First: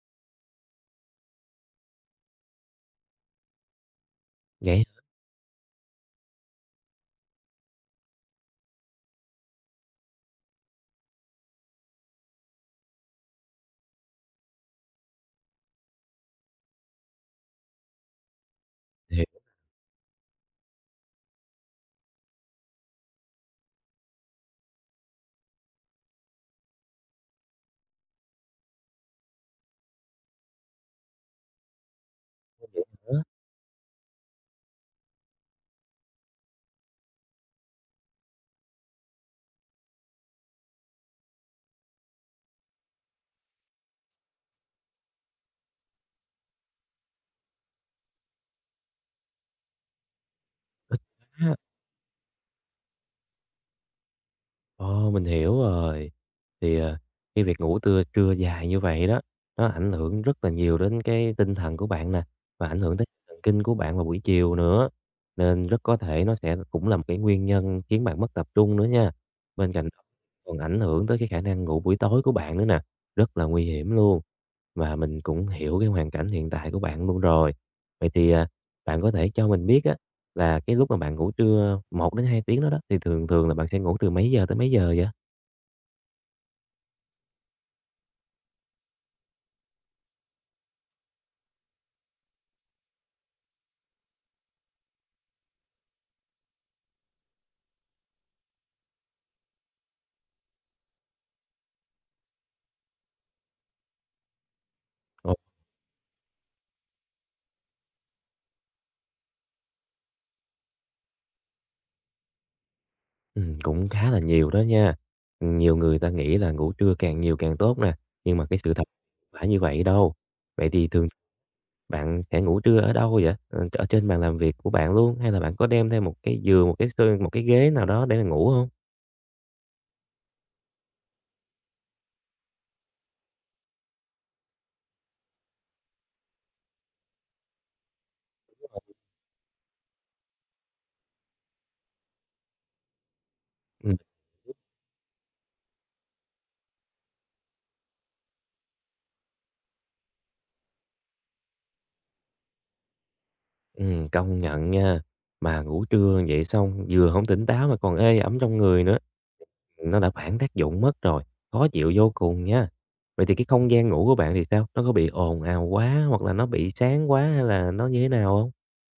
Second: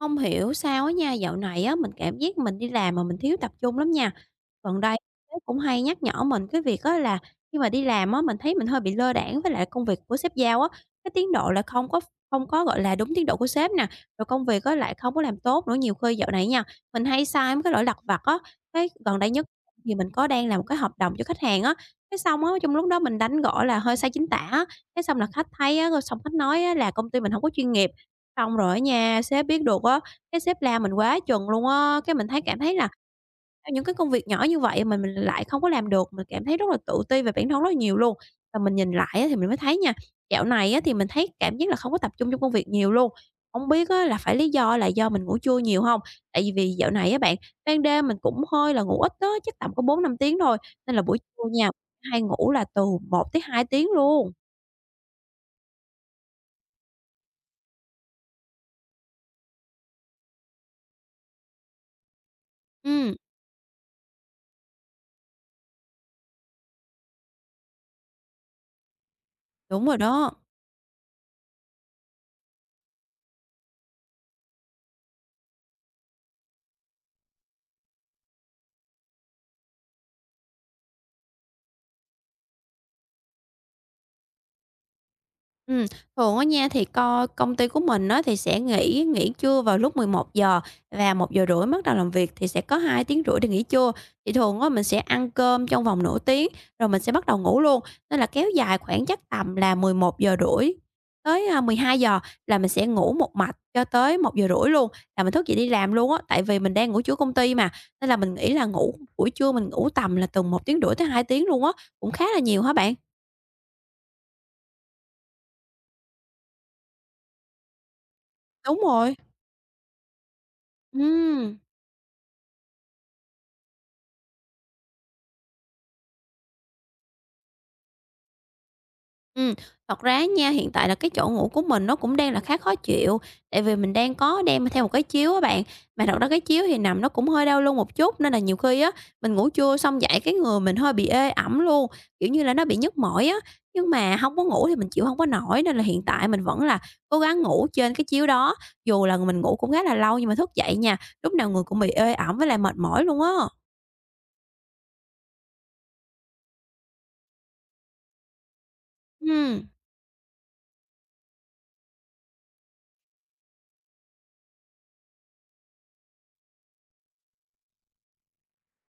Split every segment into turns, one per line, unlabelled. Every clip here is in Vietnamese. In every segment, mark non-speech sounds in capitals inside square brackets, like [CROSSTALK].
Không hiểu sao á nha, dạo này á, mình cảm giác mình đi làm mà mình thiếu tập trung lắm nha. Gần
Vậy.
đây sếp cũng hay nhắc nhở mình cái việc á là khi mà đi làm á, mình thấy mình hơi bị lơ đãng với lại công việc của sếp giao á, cái tiến độ là không có, gọi là, đúng tiến độ của sếp nè, rồi công việc á lại không có làm tốt nữa. Nhiều khi dạo này nha, mình hay sai mấy cái lỗi lặt vặt á, cái gần
Hiểu
đây nhất thì mình có đang làm một cái hợp đồng cho khách hàng á, cái xong á, trong lúc đó mình đánh gọi là hơi sai chính tả á, cái xong là khách thấy á, rồi xong khách nói á là công ty mình không có chuyên nghiệp. Xong rồi á nha, sếp biết được á, cái sếp la mình quá chừng luôn á, cái mình thấy cảm thấy là những cái công việc nhỏ như vậy mà mình lại không có làm được, mình cảm thấy rất là tự ti về bản thân rất là nhiều luôn. Và mình nhìn lại á thì mình mới thấy nha, dạo này á thì mình thấy cảm giác là không có tập trung trong công việc nhiều luôn. Không biết á là phải lý do là do mình ngủ trưa nhiều không? Tại vì dạo này á bạn, ban đêm mình cũng hơi là ngủ ít đó, chắc tầm có 4-5 tiếng thôi, nên là buổi trưa
á.
nha, hay ngủ là từ 1 tới 2 tiếng luôn.
Ồ, mình hiểu rồi. Thì, cái việc ngủ trưa trưa dài như vậy đó, nó ảnh hưởng rất là nhiều đến cái tinh thần của bạn nè, và ảnh hưởng đến
Ừm,
thần kinh của bạn vào buổi chiều nữa, nên rất có thể nó sẽ cũng là một cái nguyên nhân khiến bạn mất tập trung nữa nha. Bên cạnh
đúng rồi
đó
đó.
còn ảnh hưởng tới cái khả năng ngủ buổi tối của bạn nữa nè, rất là nguy hiểm luôn. Và mình cũng hiểu cái hoàn cảnh hiện tại của bạn luôn rồi. Vậy thì, bạn có thể cho mình biết á, là cái lúc mà bạn ngủ trưa 1 đến 2 tiếng đó đó, thì thường thường là bạn sẽ ngủ từ mấy giờ tới mấy giờ vậy?
Ừm, thường á nha thì co công ty của mình á thì sẽ nghỉ nghỉ trưa vào lúc 11 giờ và 1 giờ rưỡi bắt đầu làm việc thì sẽ có 2 tiếng rưỡi để nghỉ trưa. Thì thường á mình sẽ ăn cơm trong vòng nửa tiếng rồi mình sẽ bắt đầu ngủ luôn, nên là kéo dài khoảng chắc tầm là 11 giờ rưỡi tới, 12 giờ là mình sẽ ngủ một mạch cho tới 1 giờ rưỡi luôn là mình
Ồ.
thức dậy đi làm luôn á. Tại vì mình đang ngủ trưa công ty mà, nên là mình nghĩ là ngủ buổi trưa mình ngủ tầm là từ một tiếng rưỡi tới 2 tiếng luôn á, cũng khá là nhiều hả bạn?
Cũng khá là nhiều đó nha. Nhiều người ta nghĩ là ngủ trưa càng nhiều càng tốt nè, nhưng mà cái sự
Đúng
thật
rồi,
không phải như vậy đâu. Vậy thì thường
ừm.
bạn sẽ ngủ trưa ở đâu vậy? Ờ, ở trên bàn làm việc của bạn luôn, hay là bạn có đem theo một cái giường, một cái xô một cái ghế nào đó để mà ngủ không?
Ừm, thật ra nha, hiện tại là cái chỗ ngủ của mình nó cũng đang là khá khó chịu, tại vì mình đang có đem theo một cái chiếu á bạn. Mà thật ra cái chiếu thì nằm nó cũng hơi đau lưng một chút, nên là nhiều khi á, mình ngủ trưa xong dậy cái người mình hơi bị ê ẩm luôn, kiểu như là, nó bị nhức mỏi á. Nhưng
Ừm.
mà không có ngủ thì mình chịu không có nổi, nên là hiện tại mình vẫn là cố gắng ngủ trên cái chiếu đó, dù là mình ngủ cũng khá là lâu nhưng mà thức dậy nha, lúc nào người cũng bị ê ẩm với lại mệt mỏi luôn á.
Ừm, công nhận nha, mà ngủ trưa vậy xong vừa không tỉnh táo mà còn ê ẩm trong người nữa.
Ừ.
Nó đã phản tác dụng mất rồi, khó chịu vô cùng nha. Vậy thì cái không gian ngủ của bạn thì sao? Nó có bị ồn ào quá hoặc là nó bị sáng quá hay là nó như thế nào không?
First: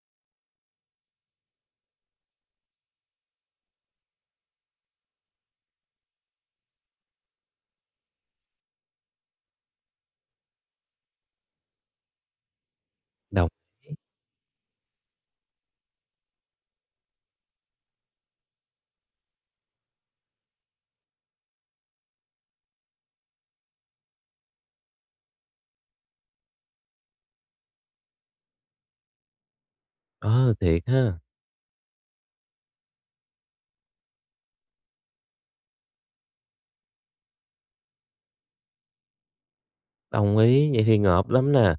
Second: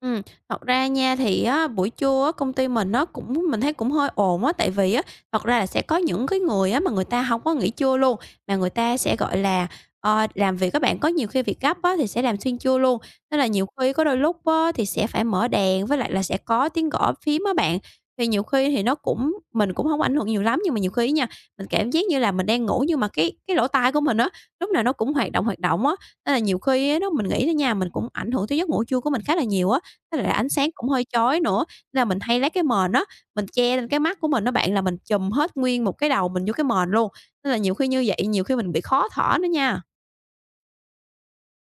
Ừm, thật ra nha thì á, buổi trưa á, công ty mình nó cũng mình thấy cũng hơi ồn á, tại vì á, thật ra là sẽ có những cái người á, mà người ta không có nghỉ trưa luôn, mà người ta sẽ, gọi là, làm việc các bạn, có nhiều khi việc gấp á, thì sẽ làm xuyên trưa luôn. Nên là
Đồng
nhiều khi có đôi lúc á, thì sẽ phải mở đèn với lại là sẽ có tiếng gõ phím á bạn. Thì nhiều khi thì nó cũng mình cũng không ảnh hưởng nhiều lắm, nhưng mà nhiều khi nha, mình cảm giác như là mình đang ngủ nhưng mà cái lỗ tai của mình á, lúc nào nó cũng hoạt động á. Nên là nhiều khi á, nó mình nghĩ đó nha, mình cũng ảnh hưởng tới giấc ngủ trưa của mình khá là nhiều á. Với lại ánh
ờ,
sáng
Thiệt
cũng hơi
ha,
chói nữa, nên là mình hay lấy cái mền á, mình che lên cái mắt của mình á bạn, là mình trùm hết nguyên một cái đầu mình vô cái mền luôn, nên là nhiều khi như vậy nhiều khi mình bị khó thở nữa nha.
đồng ý, vậy thì ngợp lắm nè.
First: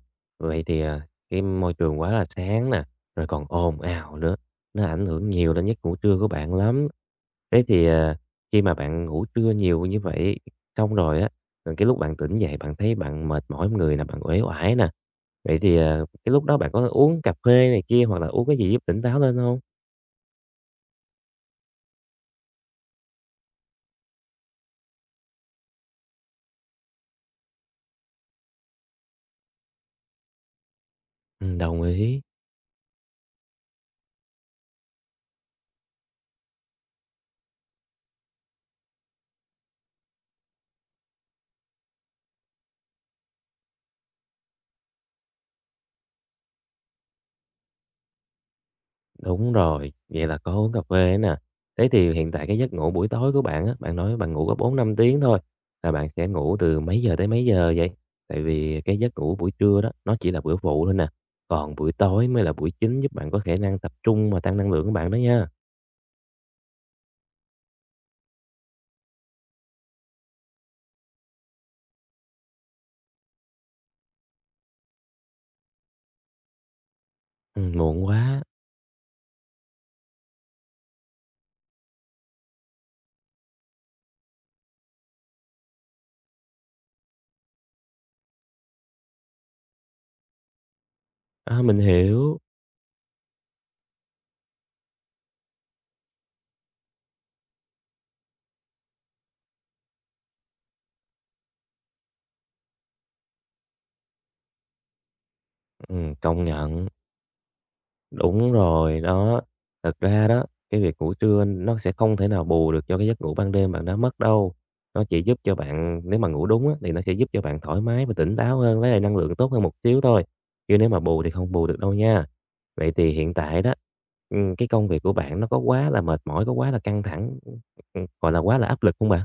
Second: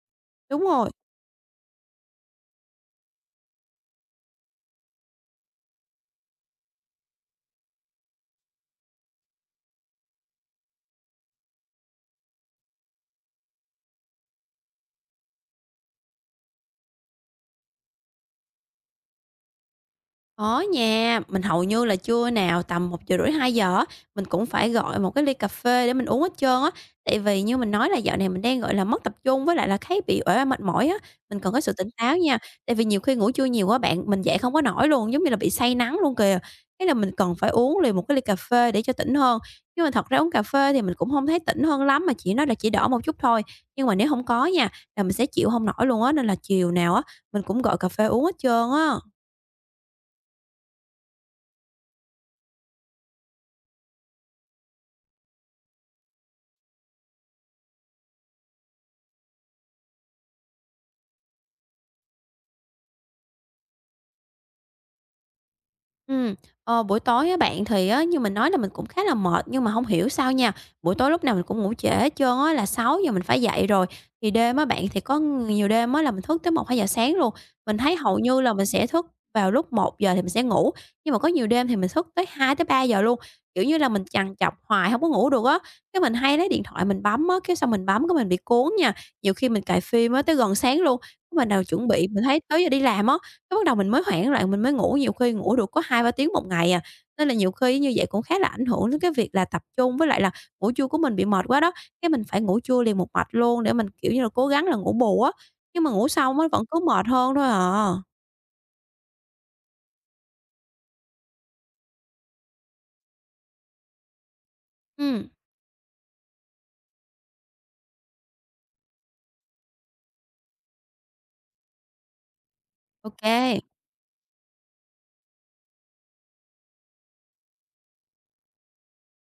Đúng
Vậy thì,
rồi.
à, cái môi trường quá là sáng nè, rồi còn ồn ào nữa, nó ảnh hưởng nhiều đến giấc ngủ trưa của bạn lắm. Thế thì, khi mà bạn ngủ trưa nhiều như vậy, xong rồi á, rồi cái lúc bạn tỉnh dậy bạn thấy bạn mệt mỏi người nè, bạn uể oải nè. Vậy thì, cái lúc đó bạn có uống cà phê này kia hoặc là uống cái gì giúp tỉnh táo lên không?
Có nha, mình hầu như là trưa nào tầm 1:30-2:00 á, mình cũng phải gọi một cái ly cà phê để mình uống hết trơn á. Tại vì như mình nói là dạo này mình đang, gọi là, mất tập trung với lại là thấy bị uể oải mệt mỏi á, mình cần có sự
Đồng
tỉnh táo
ý,
nha. Tại vì nhiều khi ngủ trưa nhiều quá bạn, mình dậy không có nổi luôn, giống như là bị say nắng luôn kìa. Thế là mình cần phải uống liền một cái ly cà phê để cho tỉnh hơn. Nhưng mà thật ra uống cà phê thì mình cũng không thấy tỉnh hơn lắm, mà chỉ nói là chỉ đỡ một chút thôi. Nhưng mà nếu không có nha, là mình sẽ chịu không nổi luôn á, nên là chiều nào á, mình cũng gọi cà phê uống hết trơn á.
đúng rồi, vậy là có uống cà phê nè. Thế thì hiện tại cái giấc ngủ buổi tối của bạn á, bạn nói bạn ngủ có 4 5 tiếng thôi, là bạn sẽ ngủ từ mấy giờ tới mấy giờ vậy? Tại vì cái giấc ngủ buổi trưa đó, nó chỉ là bữa phụ thôi nè, còn buổi tối mới là buổi chính giúp bạn có khả năng tập trung và tăng năng lượng của bạn đó nha.
Ừm, Buổi tối á bạn thì á, như mình nói là mình cũng khá là mệt nhưng mà không hiểu sao nha, buổi tối lúc nào mình cũng ngủ trễ hết trơn á, là 6:00 mình phải dậy rồi. Thì đêm á bạn, thì có nhiều đêm á là mình thức tới một hai giờ sáng luôn, mình thấy
Muộn
hầu
quá.
như là mình sẽ thức vào lúc một giờ thì mình sẽ ngủ, nhưng mà có nhiều đêm thì mình thức tới hai tới ba giờ luôn. Kiểu như là, mình trằn trọc hoài không có ngủ được á, cái mình hay lấy điện thoại mình bấm á, cái xong mình bấm cái mình bị cuốn nha, nhiều khi mình cài phim á tới gần sáng luôn, cái mình
A,
nào
mình
chuẩn bị mình
hiểu.
thấy tới giờ đi làm á, cái bắt đầu mình mới hoảng loạn, mình mới ngủ, nhiều khi ngủ được có hai ba tiếng một ngày à, nên là nhiều khi như vậy cũng khá là ảnh hưởng đến cái việc là tập trung, với lại là ngủ trưa của mình bị mệt quá đó, cái mình phải ngủ trưa liền một mạch luôn để mình, kiểu như là, cố gắng là ngủ bù á, nhưng mà ngủ
Ừm,
xong
công
á vẫn cứ
nhận.
mệt hơn thôi à.
Đúng rồi, đó. Thật ra đó, cái việc ngủ trưa nó sẽ không thể nào bù được cho cái giấc ngủ ban đêm bạn đã mất đâu. Nó chỉ
Ừm,
giúp cho bạn nếu mà ngủ đúng á, thì nó sẽ giúp cho bạn thoải mái và tỉnh táo hơn, lấy lại năng lượng tốt hơn một xíu thôi. Chứ nếu mà bù thì không bù được đâu nha. Vậy thì hiện tại
ok.
đó, ừ, cái công việc của bạn nó có quá là mệt mỏi, có quá là căng thẳng, ừ, gọi là quá là áp lực không bạn?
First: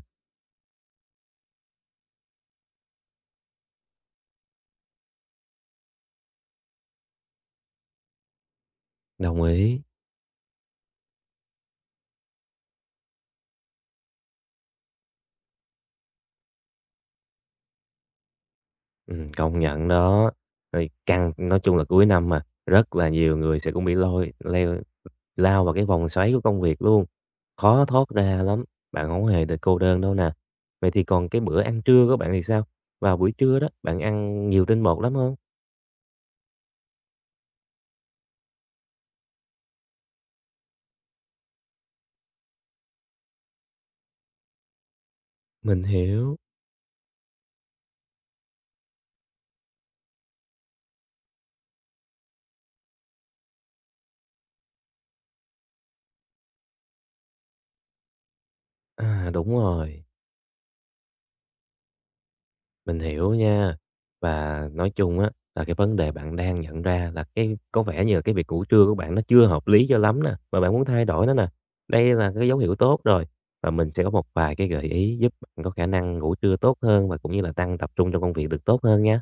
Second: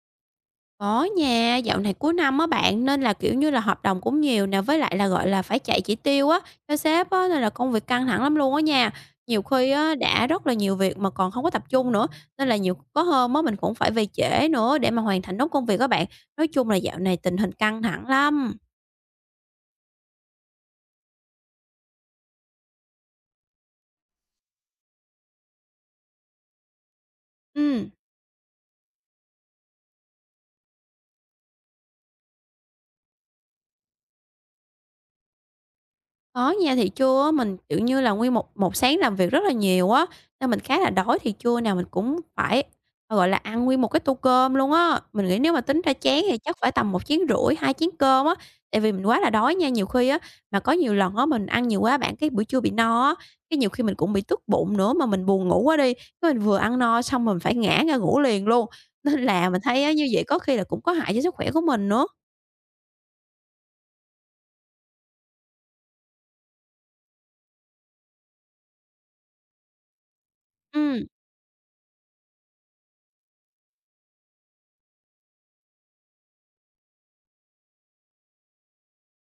Có nha, dạo này cuối năm á bạn, nên là, kiểu như là, hợp đồng cũng nhiều nè, với lại là, gọi là, phải chạy chỉ tiêu á, cho sếp á, nên là công việc căng thẳng lắm luôn á nha.
Đồng
Nhiều khi
ý.
á, đã rất là nhiều việc mà còn không có tập trung nữa, nên là nhiều có hôm á, mình cũng phải về trễ nữa để mà hoàn thành nốt công việc các bạn. Nói chung là dạo này tình hình căng thẳng lắm.
Ừ, công nhận đó. Rồi căng, nói chung là cuối năm mà, rất là nhiều người sẽ cũng bị lôi leo lao vào cái vòng xoáy của công việc luôn, khó
Ừm.
thoát ra lắm, bạn hổng hề được cô đơn đâu nè. Vậy thì còn cái bữa ăn trưa của bạn thì sao? Vào buổi trưa đó, bạn ăn nhiều tinh bột lắm không?
Có nha, thì trưa á, mình, kiểu như là, nguyên một một sáng làm việc rất là nhiều á, nên mình khá là đói, thì trưa nào mình cũng phải, gọi là, ăn nguyên một cái tô cơm luôn á. Mình nghĩ nếu mà tính
Mình
ra chén
hiểu.
thì chắc phải tầm một chén, rưỡi 2 chén cơm á, tại vì mình quá là đói nha. Nhiều khi á, mà có nhiều lần á, mình ăn nhiều quá bạn, cái buổi trưa bị no á, cái nhiều khi mình cũng bị tức bụng nữa, mà mình buồn ngủ quá đi, cái mình vừa ăn no xong mình phải ngã ra ngủ liền luôn, [LAUGHS] nên
À, đúng
là mình thấy á,
rồi.
như vậy có khi là cũng có hại cho sức khỏe của mình nữa.
Mình hiểu nha. Và nói chung á, là cái vấn đề bạn đang nhận ra là cái có vẻ như là cái việc ngủ trưa của bạn nó chưa hợp lý cho lắm nè, và bạn muốn
Ừm,
thay đổi nó nè. Đây là cái dấu hiệu tốt rồi, và mình sẽ có một vài cái gợi ý giúp bạn có khả năng ngủ trưa tốt hơn và cũng như là tăng tập trung trong công việc được tốt hơn nha.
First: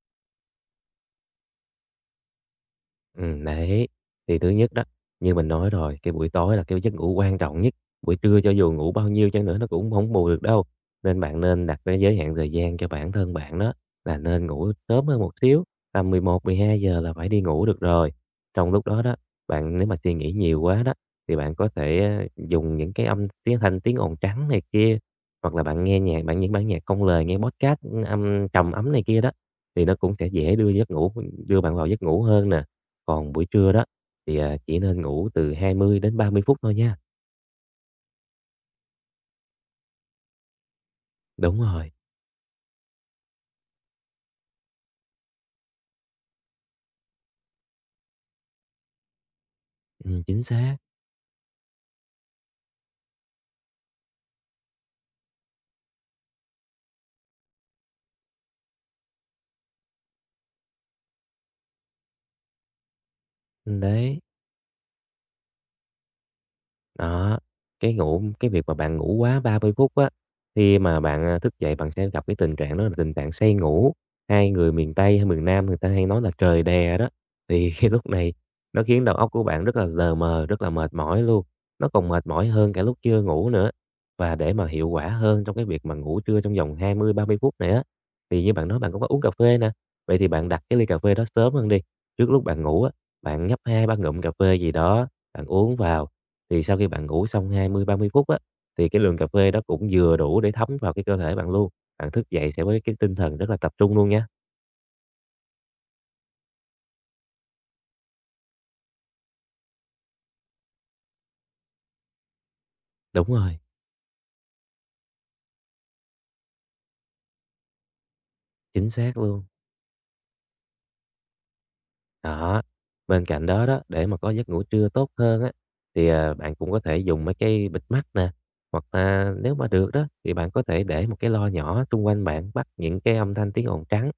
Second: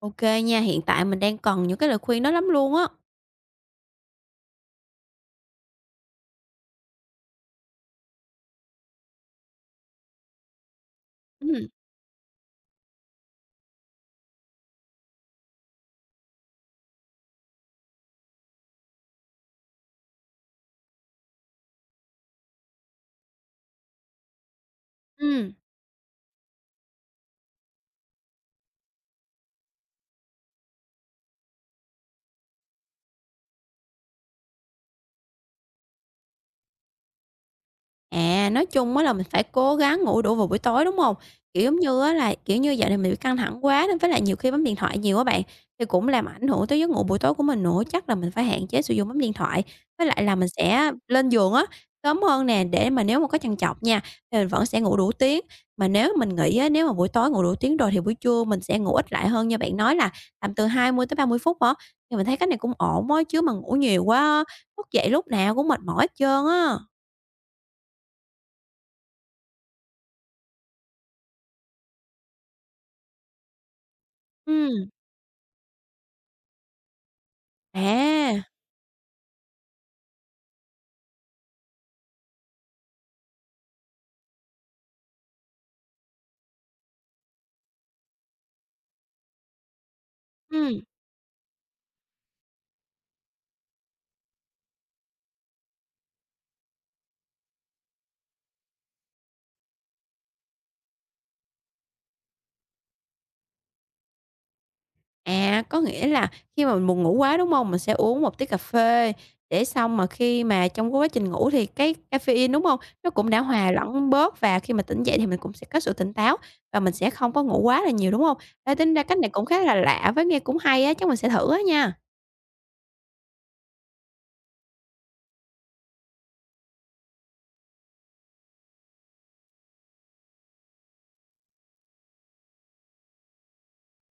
ô nha, hiện tại mình đang cần những cái lời khuyên đó lắm luôn á.
Đấy. Thì thứ nhất đó, như mình nói rồi, cái buổi tối là cái giấc ngủ quan trọng nhất, buổi trưa cho dù ngủ bao nhiêu chăng nữa nó cũng không bù được đâu. Nên bạn nên
Ừm,
đặt cái giới hạn thời gian cho bản thân bạn đó, là nên ngủ sớm hơn một xíu, tầm 1100 giờ là phải đi ngủ được rồi. Trong lúc đó đó, bạn nếu mà suy nghĩ nhiều quá đó, thì bạn có thể, dùng những cái âm tiếng thanh tiếng ồn trắng này kia,
ừm.
hoặc là bạn nghe nhạc bạn những bản nhạc không lời, nghe podcast, âm trầm ấm này kia đó, thì nó cũng sẽ dễ đưa bạn vào giấc ngủ hơn nè. Còn buổi trưa đó thì, chỉ nên ngủ từ 20 đến 30 phút thôi nha.
À, nói chung á là mình phải cố gắng ngủ đủ vào buổi tối, đúng hông?
Đúng
Kiểu, giống
rồi,
như á là, kiểu như, dạo này mình bị căng thẳng quá nên với lại nhiều khi bấm điện thoại nhiều á bạn, thì cũng làm ảnh hưởng tới giấc ngủ buổi tối của mình nữa. Chắc là mình phải hạn chế sử dụng bấm điện thoại, với lại là
chính
mình
xác,
sẽ lên giường á, sớm hơn nè, để mà nếu mà có trằn trọc nha, thì mình vẫn sẽ ngủ đủ tiếng. Mà nếu mình nghĩ á, nếu mà buổi tối ngủ đủ tiếng rồi thì buổi trưa mình sẽ ngủ ít lại hơn, như bạn nói là tầm từ 20 tới 30 phút á, thì mình thấy cách này cũng ổn á, chứ mà ngủ nhiều quá
đấy.
á, thức dậy lúc nào cũng mệt mỏi hết trơn á.
Đó, cái việc mà bạn ngủ quá 30 phút á, khi mà bạn, thức dậy bạn sẽ gặp cái tình trạng đó là tình trạng say ngủ. Hai người
Ừm,
miền Tây hay miền Nam người ta hay nói là "trời đè" đó, thì [LAUGHS] cái lúc này
à,
nó khiến đầu óc của bạn rất là lờ mờ, rất là mệt mỏi luôn. Nó còn mệt mỏi hơn cả lúc chưa ngủ nữa. Và để mà hiệu quả hơn trong cái việc mà ngủ trưa trong vòng 20 30 phút này á, thì như bạn nói bạn cũng có uống cà phê nè, vậy thì bạn đặt cái
ừm,
ly cà phê đó sớm hơn đi. Trước lúc bạn ngủ á, bạn nhấp hai ba ngụm cà phê gì đó, bạn uống vào thì sau khi bạn ngủ xong 20 30 phút á, thì cái lượng cà phê đó cũng vừa đủ để thấm vào cái cơ thể bạn luôn. Bạn thức dậy sẽ với cái tinh thần rất là tập trung luôn nha.
có nghĩa là khi mà mình buồn ngủ quá, đúng hông? Mình sẽ uống một tí cà phê để xong mà khi mà trong cái quá trình ngủ thì cái caffeine, đúng hông? Nó
Đúng
cũng đã
rồi,
hòa lẫn bớt và khi mà tỉnh dậy thì mình cũng sẽ có sự tỉnh táo và mình sẽ không có ngủ quá là nhiều, đúng hông? Ê,
chính
tính ra
xác
cách này
luôn.
cũng khá là lạ với nghe cũng hay á, chắc mình sẽ thử á nha.
Đó. Bên cạnh đó đó, để mà có giấc ngủ trưa tốt hơn á, thì, à, bạn cũng có thể dùng mấy cái bịt mắt nè, hoặc là nếu mà được đó, thì bạn có thể để một cái loa nhỏ xung quanh bạn, bắt những cái âm thanh tiếng ồn trắng.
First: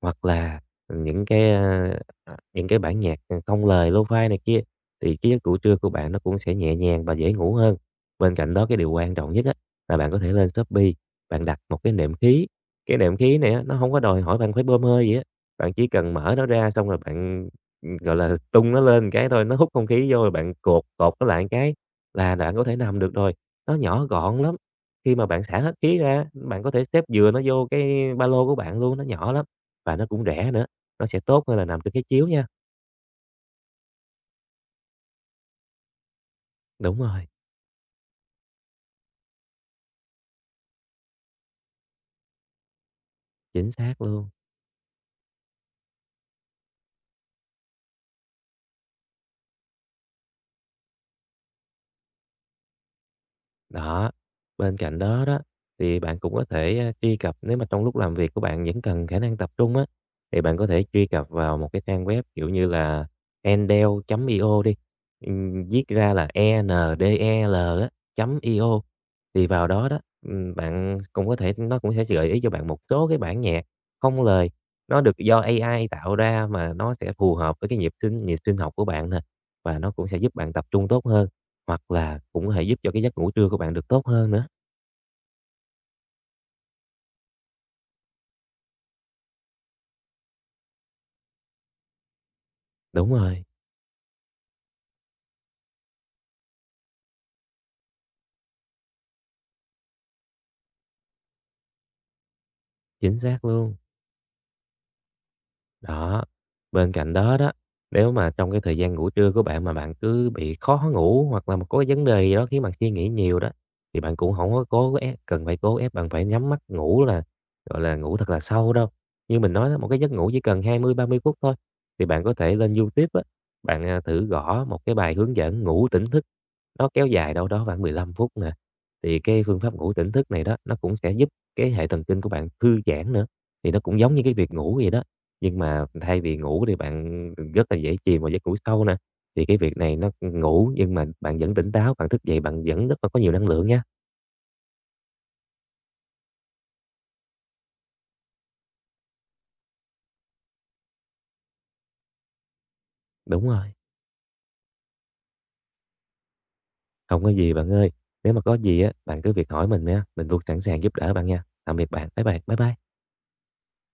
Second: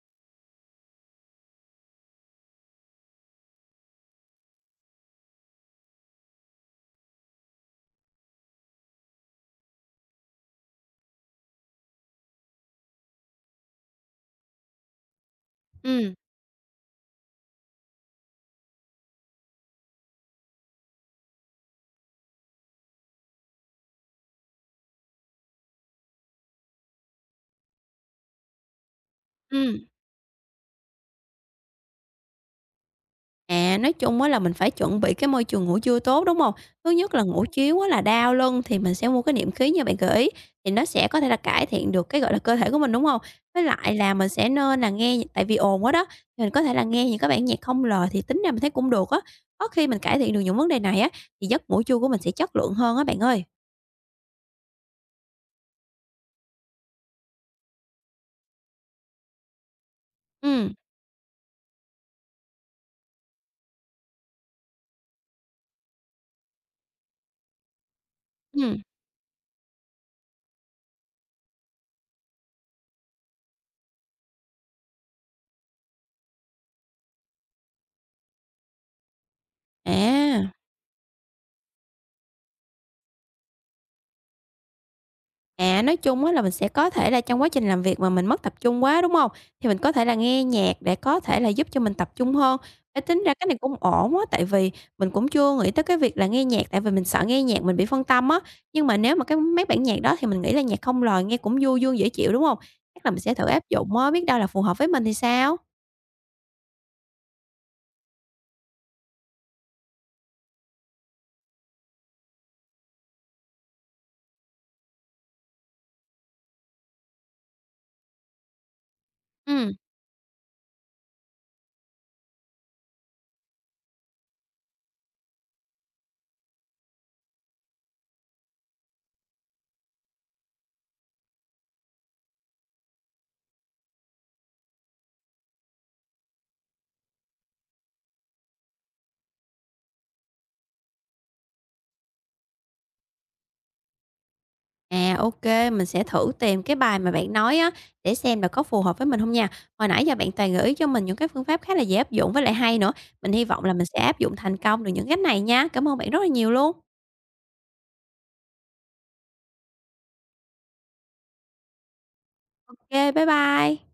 Hoặc là những cái, những cái bản nhạc, không lời Lo-fi này kia, thì cái giấc ngủ trưa của bạn nó cũng sẽ nhẹ nhàng và dễ ngủ hơn. Bên cạnh đó cái điều quan trọng nhất á, là bạn có thể lên Shopee, bạn đặt một cái nệm khí. Cái nệm khí này á, nó không có đòi hỏi bạn phải bơm hơi gì á, bạn chỉ cần
Ừm,
mở nó ra xong rồi bạn, gọi là, tung nó lên cái thôi, nó hút không khí vô rồi bạn cột cột nó lại cái là bạn có thể nằm được rồi. Nó nhỏ gọn lắm, khi mà bạn xả hết khí ra, bạn có thể xếp vừa nó vô cái ba lô của bạn luôn, nó nhỏ lắm
ừm.
và nó cũng rẻ nữa, nó sẽ tốt hơn là nằm trên cái chiếu nha.
À, nói chung á là mình phải chuẩn bị cái môi trường ngủ trưa tốt, đúng không? Thứ
Đúng
nhất là
rồi,
ngủ chiếu á là đau lưng thì mình sẽ mua cái niệm khí như bạn gợi ý, thì nó sẽ có thể là cải thiện được cái, gọi là, cơ thể của mình, đúng không? Với
chính
lại
xác
là
luôn.
mình sẽ nên là nghe tại vì ồn quá đó, thì mình có thể là nghe những cái bản nhạc không lời thì tính ra mình thấy cũng được á. Có khi mình cải thiện được những vấn đề này á, thì giấc ngủ trưa của mình sẽ chất lượng hơn á bạn ơi.
Đó, bên cạnh đó đó, thì bạn cũng có thể, truy cập nếu mà trong lúc làm việc của bạn vẫn cần khả năng tập trung á, thì bạn có
Ừm,
thể truy cập vào một cái trang web, kiểu như là, endel.io đi, viết ra là Endel á, chấm
ừm,
io. Thì vào đó đó, bạn cũng có thể nó cũng sẽ gợi ý cho bạn một số cái bản nhạc không lời, nó được do AI tạo ra mà nó sẽ phù hợp với cái nhịp sinh học của bạn nè, và nó cũng sẽ giúp bạn
à.
tập trung tốt hơn hoặc là cũng có thể giúp cho cái giấc ngủ trưa của bạn được tốt hơn nữa.
À, nói chung á là mình sẽ có thể là trong quá trình làm việc mà mình mất tập trung quá, đúng hông? Thì mình có thể là nghe nhạc để có thể là giúp cho mình tập trung hơn. Ê,
Đúng
tính ra
rồi,
cái này cũng ổn á, tại vì mình cũng chưa nghĩ tới cái việc là nghe nhạc, tại vì mình sợ nghe nhạc mình bị phân tâm á. Nhưng mà nếu mà cái mấy bản nhạc đó thì mình nghĩ là nhạc không lời nghe cũng du dương dễ chịu, đúng hông? Chắc là
chính
mình sẽ
xác
thử áp
luôn.
dụng á, biết đâu là phù hợp với mình thì sao?
Đó, bên cạnh đó đó, nếu mà trong cái thời gian ngủ trưa của bạn mà bạn cứ bị khó ngủ hoặc là một có vấn đề gì đó khiến bạn suy nghĩ nhiều đó, thì bạn cũng không có cố ép cần phải cố ép bạn phải nhắm mắt ngủ là, gọi là, ngủ thật là sâu đâu. Như mình nói
Ừm.
đó, một cái giấc ngủ chỉ cần 20 30 phút thôi, thì bạn có thể lên YouTube á, bạn, thử gõ một cái bài hướng dẫn ngủ tỉnh thức, nó kéo dài đâu đó khoảng 15 phút nè. Thì cái phương pháp ngủ tỉnh thức này đó, nó cũng sẽ giúp cái hệ thần kinh của bạn thư giãn nữa, thì nó cũng giống như cái việc ngủ vậy đó. Nhưng mà thay vì ngủ thì bạn rất là dễ chìm vào giấc ngủ sâu nè, thì cái việc này nó ngủ nhưng mà bạn vẫn tỉnh táo, bạn thức dậy bạn vẫn rất là có nhiều năng lượng nha.
À, ok, mình sẽ thử tìm cái bài mà bạn nói á, để xem là có phù hợp với mình không nha. Hồi nãy giờ bạn toàn gợi ý cho mình những cái phương pháp khá là dễ áp dụng với lại hay nữa. Mình hy
Đúng
vọng
rồi,
là mình sẽ áp dụng thành công được những cách này nha. Cảm ơn bạn rất là nhiều luôn.
không có gì bạn ơi. Nếu mà có gì á, bạn cứ việc hỏi mình nha, mình luôn sẵn sàng giúp đỡ bạn nha. Tạm biệt bạn, bye bye bye bye.
Ok, bye bye.